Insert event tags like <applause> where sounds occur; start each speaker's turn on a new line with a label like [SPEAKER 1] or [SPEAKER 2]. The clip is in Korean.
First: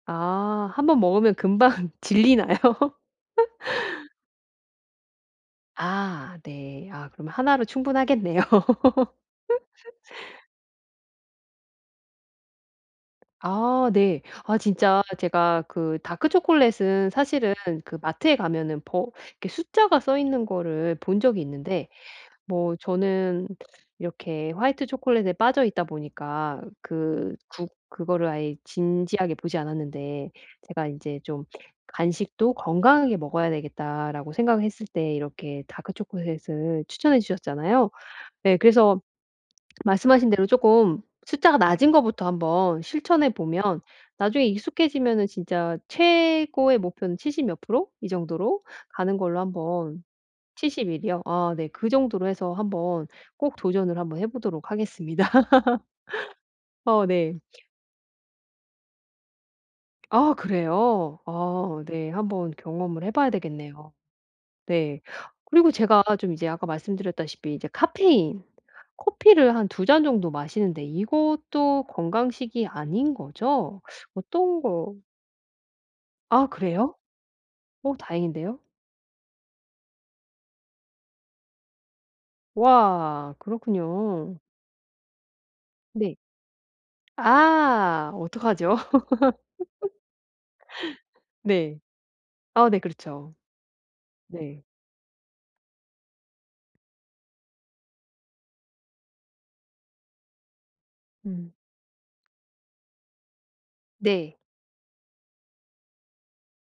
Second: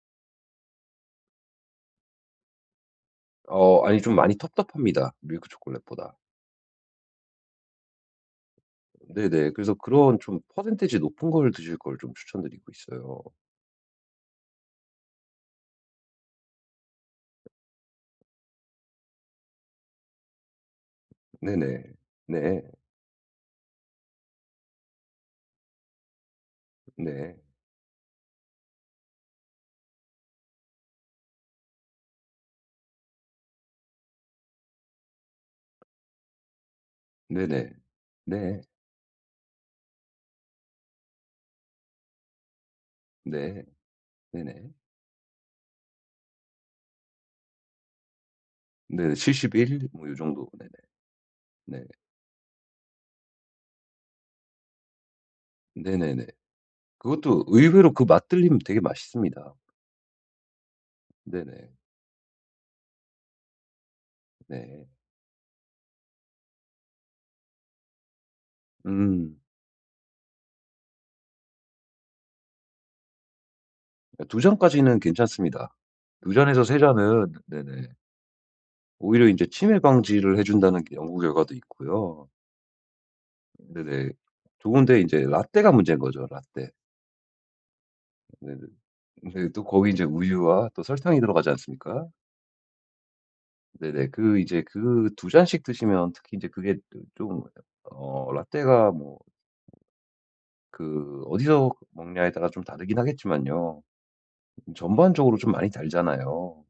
[SPEAKER 1] 아. 1 번 먹으면 금방 질리나요?
[SPEAKER 2] 어 아니 좀
[SPEAKER 1] <laughs>
[SPEAKER 2] 많이 텁텁합니다 밀크 초콜릿보다.
[SPEAKER 1] 아 네. 아 그러면 로 충분하겠네요.
[SPEAKER 2] 네네. 그래서 그런 좀
[SPEAKER 1] <laughs>
[SPEAKER 2] 퍼센티지 높은 걸 드실 걸 좀 추천드리고 있어요.
[SPEAKER 1] 아 네. 아 진짜 제가 그 다크 초콜릿은 사실은 그 마트에 가면은 버 이렇게 숫자가 써 있는 거를 본 적이
[SPEAKER 2] 네네.
[SPEAKER 1] 있는데
[SPEAKER 2] 네.
[SPEAKER 1] 뭐 저는 이렇게 화이트 초콜릿에 빠져 있다 보니까 그
[SPEAKER 2] 네.
[SPEAKER 1] 구 그거를 아예 진지하게 보지 않았는데 제가 '이제 좀 간식도 건강하게 먹어야 되겠다.'라고 생각을 했을 때 이렇게 다크 초콜릿을 추천해
[SPEAKER 2] 네네.
[SPEAKER 1] 주셨잖아요. 네.
[SPEAKER 2] 네.
[SPEAKER 1] 그래서 말씀하신 대로 쪼끔 숫자가 낮은 거부터 한번 실천해
[SPEAKER 2] 네.
[SPEAKER 1] 보면 나중에
[SPEAKER 2] 네네.
[SPEAKER 1] 익숙해지면은 진짜 최고의 목표는 70 몇 프로? 이 정도로
[SPEAKER 2] 네.
[SPEAKER 1] 가는 걸로
[SPEAKER 2] 71
[SPEAKER 1] 한번
[SPEAKER 2] 뭐 요 정도. 네네.
[SPEAKER 1] 71 이요? 아 네.
[SPEAKER 2] 네네.
[SPEAKER 1] 그 정도로 해서 한번 꼭 도전을 한번 해 보도록 하겠습니다.
[SPEAKER 2] 네네네.
[SPEAKER 1] <laughs> 어 네.
[SPEAKER 2] 그것도 의외로 그 맛 들리면 되게 맛있습니다.
[SPEAKER 1] 아 그래요?
[SPEAKER 2] 네네.
[SPEAKER 1] 아 네. 한번 경험을 해 봐야 되겠네요.
[SPEAKER 2] 네.
[SPEAKER 1] 네. 그리고 제가 좀 이제 아까 말씀드렸다시피 이제 카페인
[SPEAKER 2] 음.
[SPEAKER 1] 커피를 한 2 잔 정도 마시는데 이것도 건강식이 아닌 거죠?
[SPEAKER 2] 아 2
[SPEAKER 1] 어떤 거
[SPEAKER 2] 잔까지는 괜찮습니다. 2
[SPEAKER 1] 아
[SPEAKER 2] 잔에서 3
[SPEAKER 1] 그래요?
[SPEAKER 2] 잔은 네네.
[SPEAKER 1] 어 다행인데요?
[SPEAKER 2] 오히려 이제 치매 방지를 해 준다는 연구 결과도 있고요.
[SPEAKER 1] 와
[SPEAKER 2] 네네.
[SPEAKER 1] 그렇군요.
[SPEAKER 2] 좋은데 인제 라테가 문제인
[SPEAKER 1] 네.
[SPEAKER 2] 거죠 라테.
[SPEAKER 1] 아
[SPEAKER 2] 네네.
[SPEAKER 1] 어떡하죠?
[SPEAKER 2] 인제 또 거기 이제 우유와 또 설탕이
[SPEAKER 1] <laughs>
[SPEAKER 2] 들어가지
[SPEAKER 1] 네.
[SPEAKER 2] 않습니까?
[SPEAKER 1] 아네 그렇죠.
[SPEAKER 2] 네네. 그 이제
[SPEAKER 1] 네.
[SPEAKER 2] 그 2 잔씩 드시면 특히 이제 그게 그 좀 어 라테가 뭐 그
[SPEAKER 1] 음.
[SPEAKER 2] 어디서 먹냐에 따라 좀 다르긴 하겠지만요.
[SPEAKER 1] 네.
[SPEAKER 2] 음 전반적으로 좀 많이 달잖아요.